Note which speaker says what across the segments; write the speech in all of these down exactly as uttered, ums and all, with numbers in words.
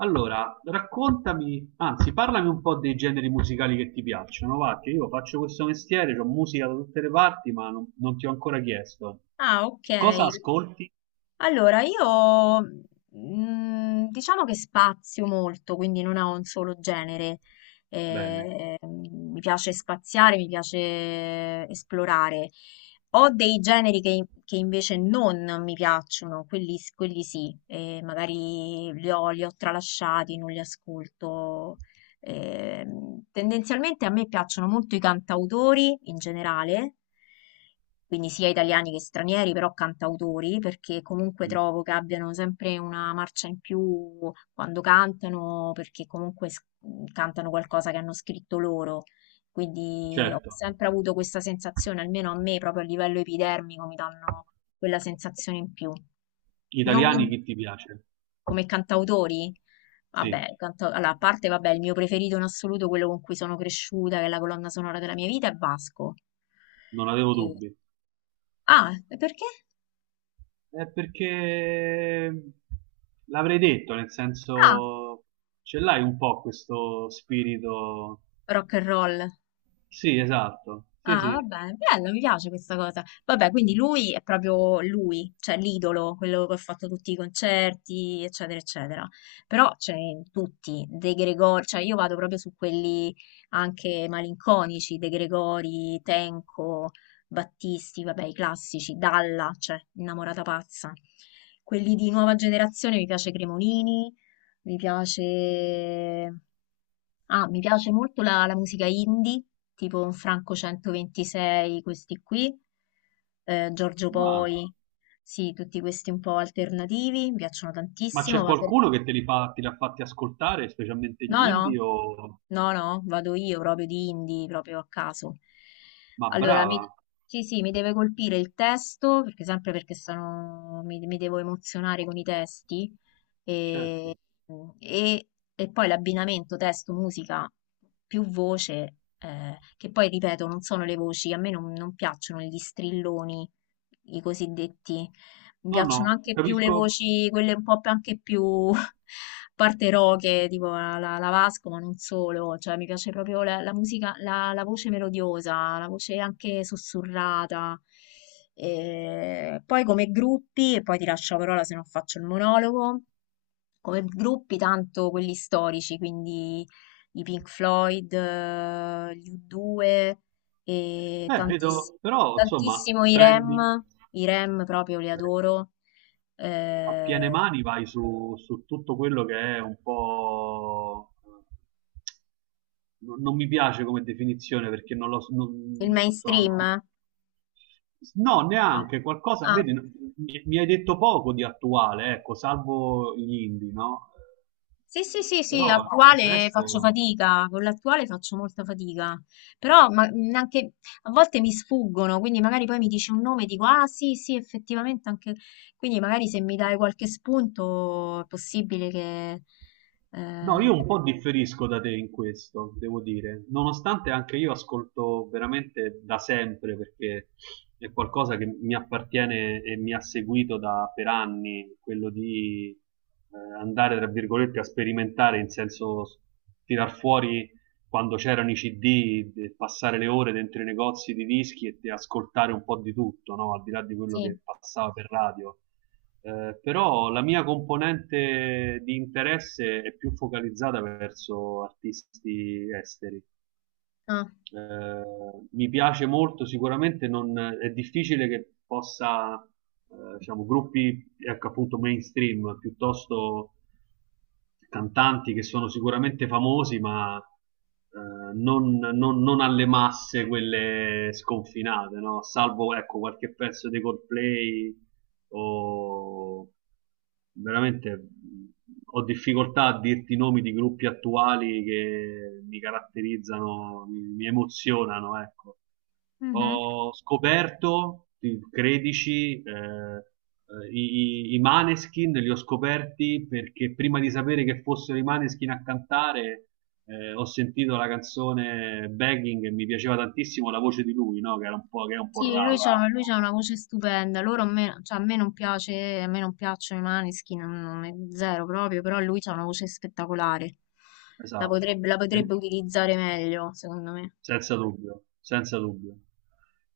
Speaker 1: Allora, raccontami, anzi, parlami un po' dei generi musicali che ti piacciono, va, che io faccio questo mestiere, ho musica da tutte le parti, ma non, non ti ho ancora chiesto.
Speaker 2: Ah, ok.
Speaker 1: Cosa ascolti?
Speaker 2: Allora, io mm, diciamo che spazio molto, quindi non ho un solo genere.
Speaker 1: Bene.
Speaker 2: Eh, mi piace spaziare, mi piace esplorare. Ho dei generi che, che invece non mi piacciono, quelli, quelli sì, eh, magari li ho, li ho tralasciati, non li ascolto. Ehm, tendenzialmente a me piacciono molto i cantautori in generale, quindi sia italiani che stranieri, però cantautori, perché comunque
Speaker 1: Mm,
Speaker 2: trovo che abbiano sempre una marcia in più quando cantano, perché comunque s- cantano qualcosa che hanno scritto loro. Quindi ho
Speaker 1: certo.
Speaker 2: sempre avuto questa sensazione, almeno a me, proprio a livello epidermico, mi danno quella sensazione in più. Non mi,
Speaker 1: Italiani chi ti piace?
Speaker 2: Come cantautori?
Speaker 1: Sì,
Speaker 2: Vabbè, canta- allora, a parte, vabbè, il mio preferito in assoluto, quello con cui sono cresciuta, che è la colonna sonora della mia vita, è Vasco.
Speaker 1: non avevo
Speaker 2: E-
Speaker 1: dubbi.
Speaker 2: Ah, e perché?
Speaker 1: È perché l'avrei detto, nel
Speaker 2: Ah,
Speaker 1: senso, ce l'hai un po' questo spirito.
Speaker 2: rock and roll.
Speaker 1: Sì, esatto. Sì,
Speaker 2: Ah, va
Speaker 1: sì.
Speaker 2: bene, bello, mi piace questa cosa. Vabbè, quindi lui è proprio lui, cioè l'idolo, quello che ha fatto tutti i concerti, eccetera, eccetera. Però c'è tutti, De Gregori, cioè io vado proprio su quelli anche malinconici, De Gregori, Tenco, Battisti, vabbè, i classici, Dalla, cioè innamorata pazza. Quelli di nuova generazione mi piace Cremonini, mi piace... Ah, mi piace molto la, la musica indie, tipo un Franco centoventisei, questi qui, eh, Giorgio
Speaker 1: Ah.
Speaker 2: Poi, sì, tutti questi un po' alternativi, mi piacciono
Speaker 1: Ma
Speaker 2: tantissimo,
Speaker 1: c'è
Speaker 2: ma per...
Speaker 1: qualcuno che te li fa, te li ha fatti ascoltare, specialmente
Speaker 2: No,
Speaker 1: gli
Speaker 2: no,
Speaker 1: indie o...
Speaker 2: no, no, vado io proprio di indie, proprio a caso.
Speaker 1: Ma
Speaker 2: Allora, mi...
Speaker 1: brava,
Speaker 2: sì, sì, mi deve colpire il testo, perché sempre perché sono... mi, mi devo emozionare con i testi,
Speaker 1: certo.
Speaker 2: Mm, E, e poi l'abbinamento testo, musica, più voce, eh, che poi ripeto, non sono le voci, a me non, non piacciono gli strilloni, i cosiddetti, mi
Speaker 1: No,
Speaker 2: piacciono
Speaker 1: no,
Speaker 2: anche più le
Speaker 1: capisco.
Speaker 2: voci, quelle un po' più- anche più parte roche, tipo la, la- la Vasco, ma non solo, cioè mi piace proprio la, la musica, la, la voce melodiosa, la voce anche sussurrata. E poi come gruppi, e poi ti lascio la parola se non faccio il monologo come gruppi tanto quelli storici, quindi i Pink Floyd, eh, gli U due e
Speaker 1: Eh,
Speaker 2: tantiss-
Speaker 1: vedo, però, insomma,
Speaker 2: tantissimo i
Speaker 1: prendi.
Speaker 2: REM, i REM proprio li adoro.
Speaker 1: A piene
Speaker 2: Eh,
Speaker 1: mani vai su, su tutto quello che è un po'... Non, non mi piace come definizione perché non lo so. Non,
Speaker 2: il
Speaker 1: insomma, non-
Speaker 2: mainstream?
Speaker 1: No,
Speaker 2: No.
Speaker 1: neanche qualcosa,
Speaker 2: Ah.
Speaker 1: vedi, no- mi, mi hai detto poco di attuale, ecco, salvo gli indie, no?
Speaker 2: Sì, sì, sì, sì,
Speaker 1: Però il
Speaker 2: attuale faccio
Speaker 1: resto...
Speaker 2: fatica, con l'attuale faccio molta fatica, però ma, mh, anche a volte mi sfuggono, quindi magari poi mi dici un nome e dico, ah sì, sì, effettivamente anche, quindi magari se mi dai qualche spunto è possibile che...
Speaker 1: No,
Speaker 2: eh,
Speaker 1: io un po' differisco da te in questo, devo dire, nonostante anche io ascolto veramente da sempre, perché è qualcosa che mi appartiene e mi ha seguito da, per anni, quello di eh, andare, tra virgolette, a sperimentare, in senso s- tirar fuori quando c'erano i C D, de- passare le ore dentro i negozi di dischi e de- ascoltare un po' di tutto, no? Al di là di quello
Speaker 2: sì.
Speaker 1: che passava per radio. Eh, però la mia componente di interesse è più focalizzata verso artisti esteri.
Speaker 2: Ah,
Speaker 1: Eh, Mi piace molto, sicuramente non, è difficile che possa, eh, diciamo, gruppi ecco, appunto mainstream, piuttosto cantanti che sono sicuramente famosi, ma eh, non, non- non alle masse quelle sconfinate, no? Salvo ecco, qualche pezzo di Coldplay o veramente mh, ho difficoltà a dirti i nomi di gruppi attuali che mi caratterizzano, mi, mi emozionano, ecco
Speaker 2: mhm.
Speaker 1: ho scoperto, ti- credici, eh, eh, i, i i Maneskin li ho scoperti perché prima di sapere che fossero i Maneskin a cantare, eh, ho sentito la canzone Begging e mi piaceva tantissimo la voce di lui, no? Che era un po', che è un po'
Speaker 2: Sì, lui
Speaker 1: rauca.
Speaker 2: c'ha, lui c'ha una voce stupenda. Loro a me, cioè, a me non piace, a me non piacciono i Maneskin, non, non è zero proprio, però lui c'ha una voce spettacolare. La
Speaker 1: Esatto.
Speaker 2: potrebbe, la
Speaker 1: E-
Speaker 2: potrebbe utilizzare meglio, secondo me.
Speaker 1: Senza dubbio, senza dubbio.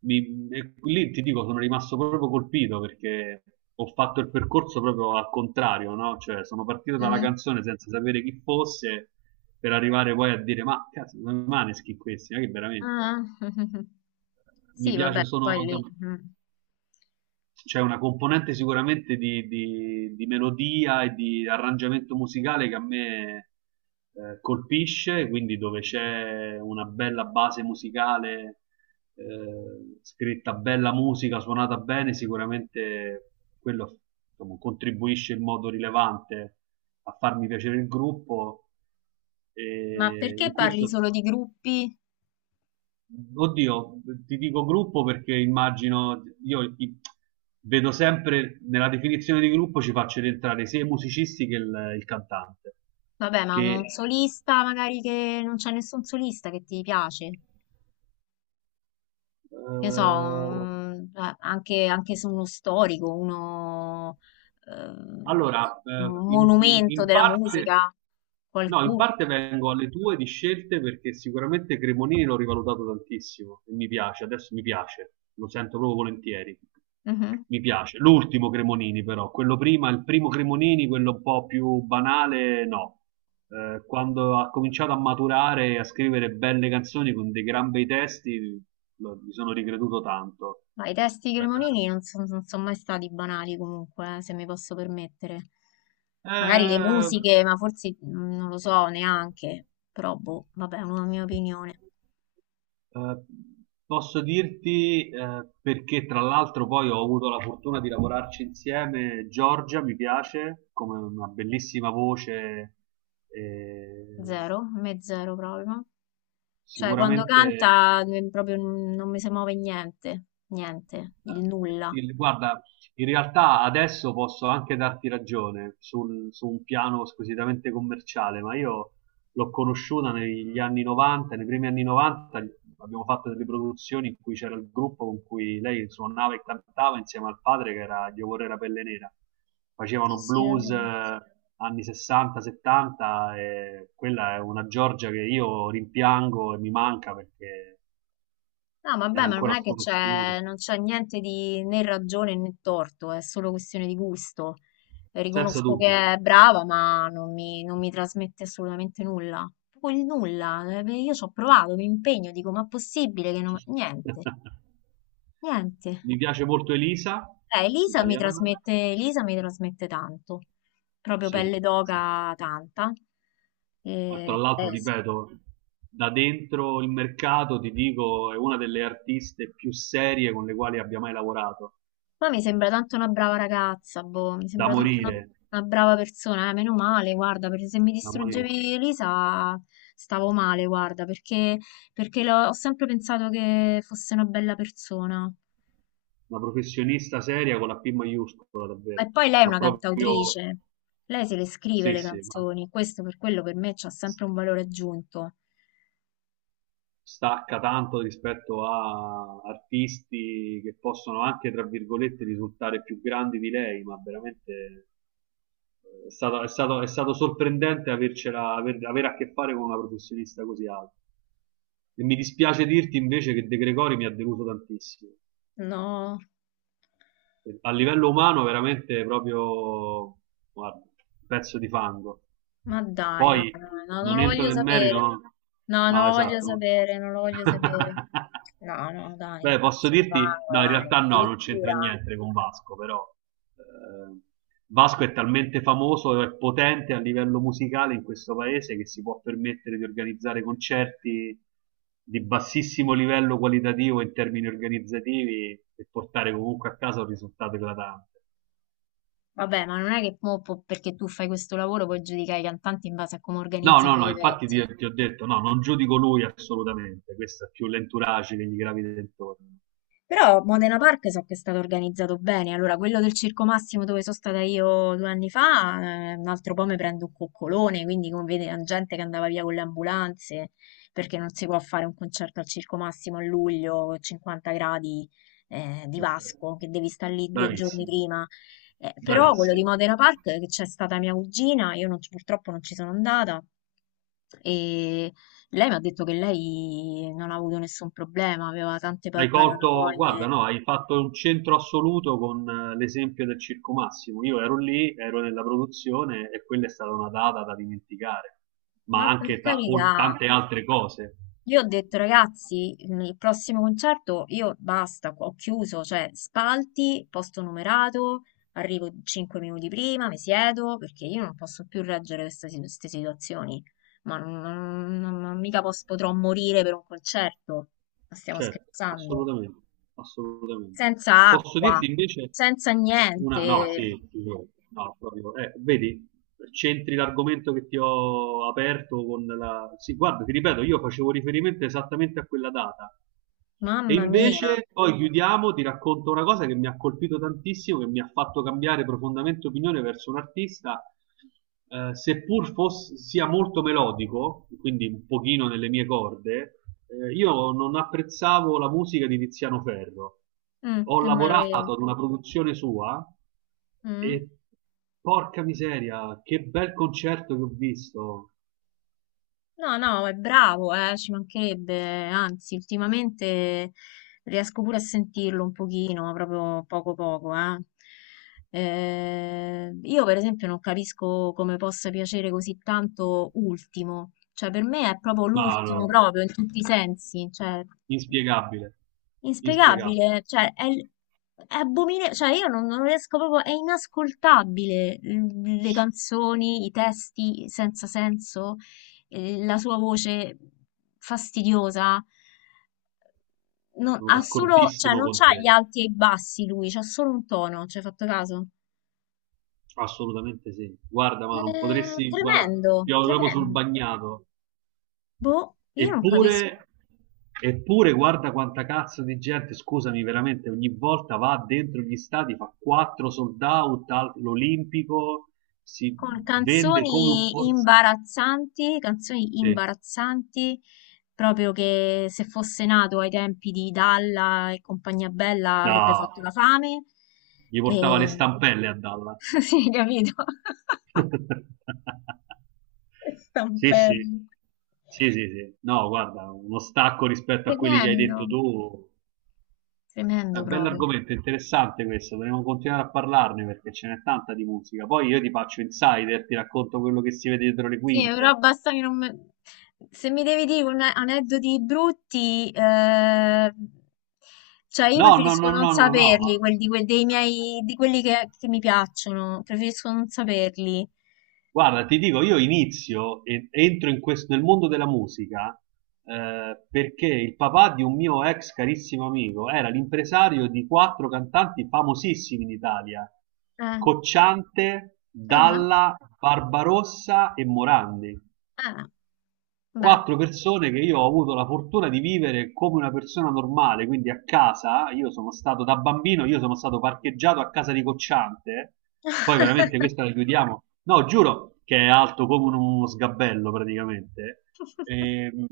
Speaker 1: Mi- e lì ti dico, sono rimasto proprio colpito perché ho fatto il percorso proprio al contrario, no? Cioè, sono partito dalla
Speaker 2: Mhm.
Speaker 1: canzone senza sapere chi fosse per arrivare poi a dire, ma cazzo, sono i Maneskin questi, ma che veramente
Speaker 2: Ah,
Speaker 1: mi
Speaker 2: sì, vabbè,
Speaker 1: piace, sono
Speaker 2: poi lì. Mm.
Speaker 1: c'è una componente sicuramente di, di- di melodia e di arrangiamento musicale che a me eh, colpisce, quindi dove c'è una bella base musicale, eh, scritta bella musica, suonata bene, sicuramente quello insomma, contribuisce in modo rilevante a farmi piacere il gruppo.
Speaker 2: Ma
Speaker 1: E in
Speaker 2: perché parli
Speaker 1: questo
Speaker 2: solo di gruppi?
Speaker 1: Oddio, ti dico gruppo perché immagino, io i- vedo sempre nella definizione di gruppo ci faccio rientrare sia i musicisti che il, il cantante,
Speaker 2: Vabbè, ma
Speaker 1: che
Speaker 2: un solista magari che non c'è nessun solista che ti piace. Che so,
Speaker 1: eh,
Speaker 2: mm, eh, anche, anche se uno storico, uno, ehm,
Speaker 1: Allora, eh,
Speaker 2: un
Speaker 1: in, in-
Speaker 2: monumento
Speaker 1: in
Speaker 2: della
Speaker 1: parte,
Speaker 2: musica,
Speaker 1: no, in
Speaker 2: qualcuno.
Speaker 1: parte vengo alle tue di scelte perché sicuramente Cremonini l'ho rivalutato tantissimo e mi piace, adesso mi piace, lo sento proprio volentieri.
Speaker 2: Mhm.
Speaker 1: Mi piace. L'ultimo Cremonini però, quello prima, il primo Cremonini, quello un po' più banale, no. Eh, quando ha cominciato a maturare e a scrivere belle canzoni con dei gran bei testi, lo- mi sono ricreduto tanto.
Speaker 2: Ma i testi di
Speaker 1: Eh,
Speaker 2: Cremonini non sono mai stati banali comunque, eh, se mi posso permettere. Magari le
Speaker 1: eh,
Speaker 2: musiche, ma forse mm, non lo so neanche, però boh, vabbè, è una mia opinione.
Speaker 1: Eh, Posso dirti, eh, perché tra l'altro poi ho avuto la fortuna di lavorarci insieme, Giorgia mi piace come una bellissima voce, eh,
Speaker 2: Zero, a me zero proprio. Cioè, quando
Speaker 1: sicuramente
Speaker 2: canta eh, proprio non mi si muove niente, niente, il nulla.
Speaker 1: il- guarda, in realtà adesso posso anche darti ragione sul- su un piano squisitamente commerciale, ma io l'ho conosciuta negli anni novanta, nei primi anni novanta abbiamo fatto delle produzioni in cui c'era il gruppo con cui lei suonava e cantava insieme al padre che era Dio Vorrei Pelle Nera.
Speaker 2: Sì,
Speaker 1: Facevano
Speaker 2: sì.
Speaker 1: blues eh, anni sessanta, settanta e quella è una Giorgia che io rimpiango e mi manca perché
Speaker 2: No,
Speaker 1: era
Speaker 2: vabbè, ma non
Speaker 1: ancora
Speaker 2: è che
Speaker 1: sconosciuta,
Speaker 2: c'è non c'è niente di né ragione né torto, è solo questione di gusto.
Speaker 1: senza
Speaker 2: Riconosco
Speaker 1: dubbio.
Speaker 2: che è brava, ma non mi, non mi trasmette assolutamente nulla. Proprio il nulla. eh, Io ci ho provato, mi impegno, dico, ma è possibile che
Speaker 1: Ci
Speaker 2: non...
Speaker 1: sta.
Speaker 2: Niente, niente.
Speaker 1: Mi piace molto Elisa,
Speaker 2: Eh, Elisa mi
Speaker 1: italiana.
Speaker 2: trasmette, Elisa mi trasmette tanto, proprio
Speaker 1: Sì,
Speaker 2: pelle
Speaker 1: sì.
Speaker 2: d'oca tanta.
Speaker 1: Ma tra
Speaker 2: Eh,
Speaker 1: l'altro,
Speaker 2: eh, sì.
Speaker 1: ripeto, da dentro il mercato ti dico, è una delle artiste più serie con le quali abbia mai lavorato.
Speaker 2: Ma mi sembra tanto una brava ragazza, boh, mi
Speaker 1: Da
Speaker 2: sembra tanto una,
Speaker 1: morire,
Speaker 2: una brava persona, eh, meno male, guarda, perché se mi
Speaker 1: da morire.
Speaker 2: distruggevi Elisa stavo male, guarda, perché, perché l'ho- ho sempre pensato che fosse una bella persona.
Speaker 1: Una professionista seria con la P maiuscola, davvero.
Speaker 2: E poi lei è
Speaker 1: Ma
Speaker 2: una
Speaker 1: proprio,
Speaker 2: cantautrice, lei se le scrive
Speaker 1: sì,
Speaker 2: le
Speaker 1: sì, ma
Speaker 2: canzoni, questo per quello per me c'ha sempre un valore aggiunto.
Speaker 1: stacca tanto rispetto a artisti che possono anche, tra virgolette, risultare più grandi di lei, ma veramente eh, è stato, è stato- è stato sorprendente avercela, aver- avere a che fare con una professionista così alta. E mi dispiace dirti invece che De Gregori mi ha deluso tantissimo.
Speaker 2: No.
Speaker 1: A livello umano veramente proprio guarda, un pezzo di fango.
Speaker 2: Ma dai, no,
Speaker 1: Poi
Speaker 2: no, no, no, non
Speaker 1: non
Speaker 2: lo
Speaker 1: entro
Speaker 2: voglio
Speaker 1: nel merito,
Speaker 2: sapere.
Speaker 1: non-
Speaker 2: No, non
Speaker 1: no,
Speaker 2: lo voglio
Speaker 1: esatto.
Speaker 2: sapere, non lo voglio sapere. No, no, dai,
Speaker 1: Beh,
Speaker 2: un
Speaker 1: posso
Speaker 2: pezzo di
Speaker 1: dirti
Speaker 2: fango,
Speaker 1: no, in
Speaker 2: dai.
Speaker 1: realtà no, non c'entra
Speaker 2: Addirittura,
Speaker 1: niente con Vasco, però eh, Vasco è talmente famoso e potente a livello musicale in questo paese che si può permettere di organizzare concerti di bassissimo livello qualitativo in termini organizzativi e portare comunque a casa un risultato eclatante.
Speaker 2: vabbè, ma non è che mo po- perché tu fai questo lavoro puoi giudicare i cantanti in base a come
Speaker 1: No, no,
Speaker 2: organizzano gli
Speaker 1: no, infatti ti,
Speaker 2: eventi.
Speaker 1: ti ho detto, no, non giudico lui assolutamente, questo è più l'entourage che gli gravita intorno.
Speaker 2: Però Modena Park so che è stato organizzato bene, allora quello del Circo Massimo dove sono stata io due anni fa, eh, un altro po' mi prendo un coccolone, quindi come vede la gente che andava via con le ambulanze, perché non si può fare un concerto al Circo Massimo a luglio, con cinquanta gradi eh, di
Speaker 1: Perfetto.
Speaker 2: Vasco, che devi stare lì due giorni
Speaker 1: Bravissimo,
Speaker 2: prima. Eh, però quello di
Speaker 1: bravissimo.
Speaker 2: Modena Park, che c'è stata mia cugina, io non ci- purtroppo non ci sono andata, e lei mi ha detto che lei non ha avuto nessun problema, aveva tante pa-
Speaker 1: Hai colto, guarda,
Speaker 2: paranoie.
Speaker 1: no, hai fatto un centro assoluto con eh, l'esempio del Circo Massimo. Io ero lì, ero nella produzione e quella è stata una data da dimenticare, ma
Speaker 2: Ma per
Speaker 1: anche ta- o-
Speaker 2: carità,
Speaker 1: tante altre cose.
Speaker 2: io ho detto ragazzi, mm, il prossimo concerto io basta, ho chiuso, cioè spalti, posto numerato, arrivo cinque minuti prima, mi siedo, perché io non posso più reggere queste, si- queste situazioni. Ma non, non- non- non mica pos- potrò morire per un concerto. Ma stiamo
Speaker 1: Certo,
Speaker 2: scherzando.
Speaker 1: assolutamente, assolutamente.
Speaker 2: Senza
Speaker 1: Posso
Speaker 2: acqua,
Speaker 1: dirti invece
Speaker 2: senza
Speaker 1: una,
Speaker 2: niente.
Speaker 1: no, sì, figurati, no, no, proprio, eh, vedi, c'entri l'argomento che ti ho aperto con la... Sì, guarda, ti ripeto, io facevo riferimento esattamente a quella data. E
Speaker 2: Mamma mia.
Speaker 1: invece, poi chiudiamo, ti racconto una cosa che mi ha colpito tantissimo, che mi ha fatto cambiare profondamente opinione verso un artista eh, seppur fosse, sia molto melodico, quindi un pochino nelle mie corde, eh, io non apprezzavo la musica di Tiziano Ferro.
Speaker 2: Mm,
Speaker 1: Ho
Speaker 2: nemmeno io.
Speaker 1: lavorato ad una produzione sua
Speaker 2: Mm.
Speaker 1: e porca miseria, che bel concerto che ho visto.
Speaker 2: No, no, è bravo, eh, ci mancherebbe. Anzi, ultimamente riesco pure a sentirlo un pochino, ma proprio poco poco, eh. Eh, io per esempio non capisco come possa piacere così tanto Ultimo, cioè per me è proprio
Speaker 1: Ma
Speaker 2: l'ultimo
Speaker 1: no,
Speaker 2: proprio in tutti i sensi, cioè
Speaker 1: inspiegabile, inspiegabile.
Speaker 2: inspiegabile, cioè è, l- è abomine- cioè io non, non riesco proprio, è inascoltabile l- le canzoni, i testi senza senso, eh, la sua voce fastidiosa. Non,
Speaker 1: Sono
Speaker 2: ha solo, cioè
Speaker 1: d'accordissimo
Speaker 2: non
Speaker 1: con
Speaker 2: c'ha gli
Speaker 1: te.
Speaker 2: alti e i bassi lui, c'ha solo un tono, ci hai fatto caso?
Speaker 1: Assolutamente sì. Guarda, ma non
Speaker 2: Eh,
Speaker 1: potresti, guarda,
Speaker 2: tremendo,
Speaker 1: piove proprio sul
Speaker 2: tremendo.
Speaker 1: bagnato.
Speaker 2: Boh, io non capisco.
Speaker 1: Eppure, eppure guarda quanta cazzo di gente, scusami veramente, ogni volta va dentro gli stadi, fa quattro sold out all'Olimpico, si
Speaker 2: Con
Speaker 1: vende come
Speaker 2: canzoni
Speaker 1: forse...
Speaker 2: imbarazzanti, canzoni
Speaker 1: Sì.
Speaker 2: imbarazzanti, proprio che se fosse nato ai tempi di Dalla e compagnia bella avrebbe fatto
Speaker 1: No,
Speaker 2: la fame.
Speaker 1: gli portava le
Speaker 2: E...
Speaker 1: stampelle a Dalla.
Speaker 2: sì, capito?
Speaker 1: Sì, sì,
Speaker 2: Stampello.
Speaker 1: sì, sì, sì. No, guarda, uno stacco rispetto a quelli che hai
Speaker 2: Tremendo,
Speaker 1: detto tu. È
Speaker 2: tremendo
Speaker 1: un
Speaker 2: proprio.
Speaker 1: bell'argomento, interessante questo, dovremmo continuare a parlarne perché ce n'è tanta di musica. Poi io ti faccio insider, ti racconto quello che si vede dietro le
Speaker 2: Sì, però
Speaker 1: quinte.
Speaker 2: basta che non me- se mi devi dire un- aneddoti brutti, eh, cioè io
Speaker 1: No, no,
Speaker 2: preferisco
Speaker 1: no,
Speaker 2: non
Speaker 1: no, no, no, ma
Speaker 2: saperli, quelli, di que- dei miei, di quelli che, che mi piacciono, preferisco non saperli.
Speaker 1: guarda, ti dico, io inizio e entro in questo, nel mondo della musica eh, perché il papà di un mio ex carissimo amico era l'impresario di quattro cantanti famosissimi in Italia,
Speaker 2: Eh,
Speaker 1: Cocciante,
Speaker 2: ah,
Speaker 1: Dalla, Barbarossa e Morandi.
Speaker 2: ah, beh.
Speaker 1: Quattro persone che io ho avuto la fortuna di vivere come una persona normale, quindi a casa, io sono stato da bambino, io sono stato parcheggiato a casa di Cocciante, poi veramente questa la chiudiamo, no, giuro che è alto come uno sgabello praticamente. Ehm,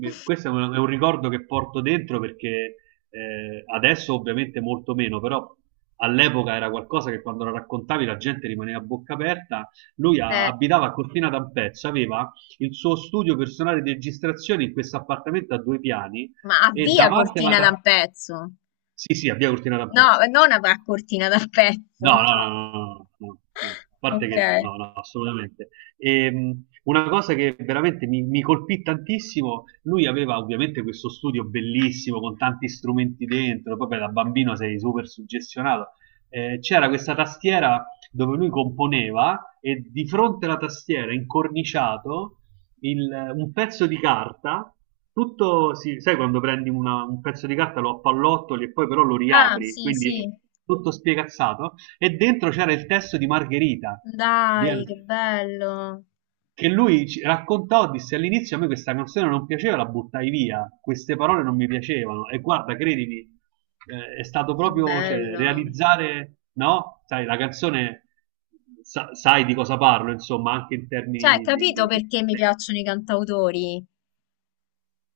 Speaker 1: eh, Questo è un, è un ricordo che porto dentro perché eh, adesso ovviamente molto meno, però all'epoca era qualcosa che quando lo raccontavi la gente rimaneva a bocca aperta. Lui a-
Speaker 2: Eh,
Speaker 1: abitava a Cortina d'Ampezzo, aveva il suo studio personale di registrazione in questo appartamento a due piani
Speaker 2: ma
Speaker 1: e
Speaker 2: avvia
Speaker 1: davanti alla...
Speaker 2: Cortina da
Speaker 1: ta-
Speaker 2: un pezzo.
Speaker 1: Sì, sì, a via Cortina
Speaker 2: No,
Speaker 1: d'Ampezzo.
Speaker 2: non avrà Cortina da un pezzo.
Speaker 1: No, no, no, no, no, no. No. A parte
Speaker 2: Ok.
Speaker 1: che no, no, assolutamente. Ehm, una cosa che veramente mi, mi colpì tantissimo, lui aveva ovviamente questo studio bellissimo con tanti strumenti dentro, poi beh, da bambino sei super suggestionato. Eh, c'era questa tastiera dove lui componeva e di fronte alla tastiera, incorniciato, il- un pezzo di carta, tutto, si- sai quando prendi una- un pezzo di carta, lo appallottoli e poi però lo
Speaker 2: Ah,
Speaker 1: riapri,
Speaker 2: sì, sì.
Speaker 1: quindi tutto spiegazzato. E dentro c'era il testo di Margherita, di
Speaker 2: Dai, che
Speaker 1: Al-
Speaker 2: bello.
Speaker 1: che lui ci raccontò, disse all'inizio a me questa canzone non piaceva, la buttai via, queste parole non mi piacevano. E guarda, credimi, eh, è stato
Speaker 2: Che
Speaker 1: proprio cioè,
Speaker 2: bello.
Speaker 1: realizzare, no? Sai, la canzone, sa- sai di cosa parlo, insomma, anche in termini
Speaker 2: Cioè,
Speaker 1: di... di-
Speaker 2: capito
Speaker 1: di- di-
Speaker 2: perché mi
Speaker 1: di-
Speaker 2: piacciono i cantautori?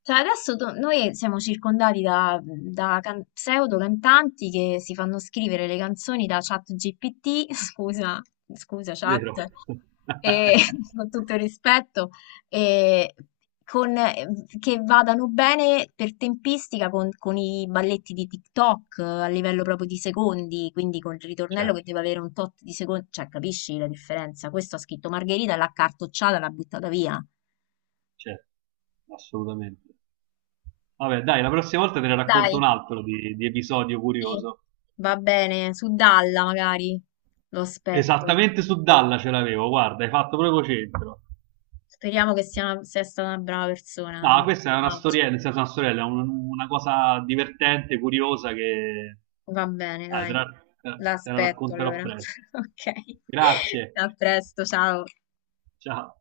Speaker 2: Cioè adesso do- noi siamo circondati da, da can- pseudo cantanti che si fanno scrivere le canzoni da chat G P T, scusa, scusa
Speaker 1: vero?
Speaker 2: chat, e, con tutto il rispetto, e con- che vadano bene per tempistica con, con i balletti di TikTok eh, a livello proprio di secondi, quindi con il ritornello
Speaker 1: Certo,
Speaker 2: che deve avere un tot di secondi, cioè capisci la differenza? Questo ha scritto Margherita, l'ha cartocciata, l'ha buttata via.
Speaker 1: certo, assolutamente. Vabbè, dai, la prossima volta te ne racconto un
Speaker 2: Dai.
Speaker 1: altro di, di episodio
Speaker 2: Sì,
Speaker 1: curioso.
Speaker 2: va bene, su Dalla magari lo aspetto.
Speaker 1: Esattamente su Dalla ce l'avevo, guarda, hai fatto proprio centro.
Speaker 2: Speriamo che sia, una- sia stata una brava persona,
Speaker 1: No,
Speaker 2: come
Speaker 1: questa è una
Speaker 2: immagino.
Speaker 1: storiella, nel senso una storiella, è un- una cosa divertente, curiosa che
Speaker 2: Va bene,
Speaker 1: ah, te
Speaker 2: dai.
Speaker 1: la, te la- te la
Speaker 2: L'aspetto
Speaker 1: racconterò
Speaker 2: allora.
Speaker 1: presto.
Speaker 2: Ok.
Speaker 1: Grazie,
Speaker 2: A presto, ciao.
Speaker 1: ciao.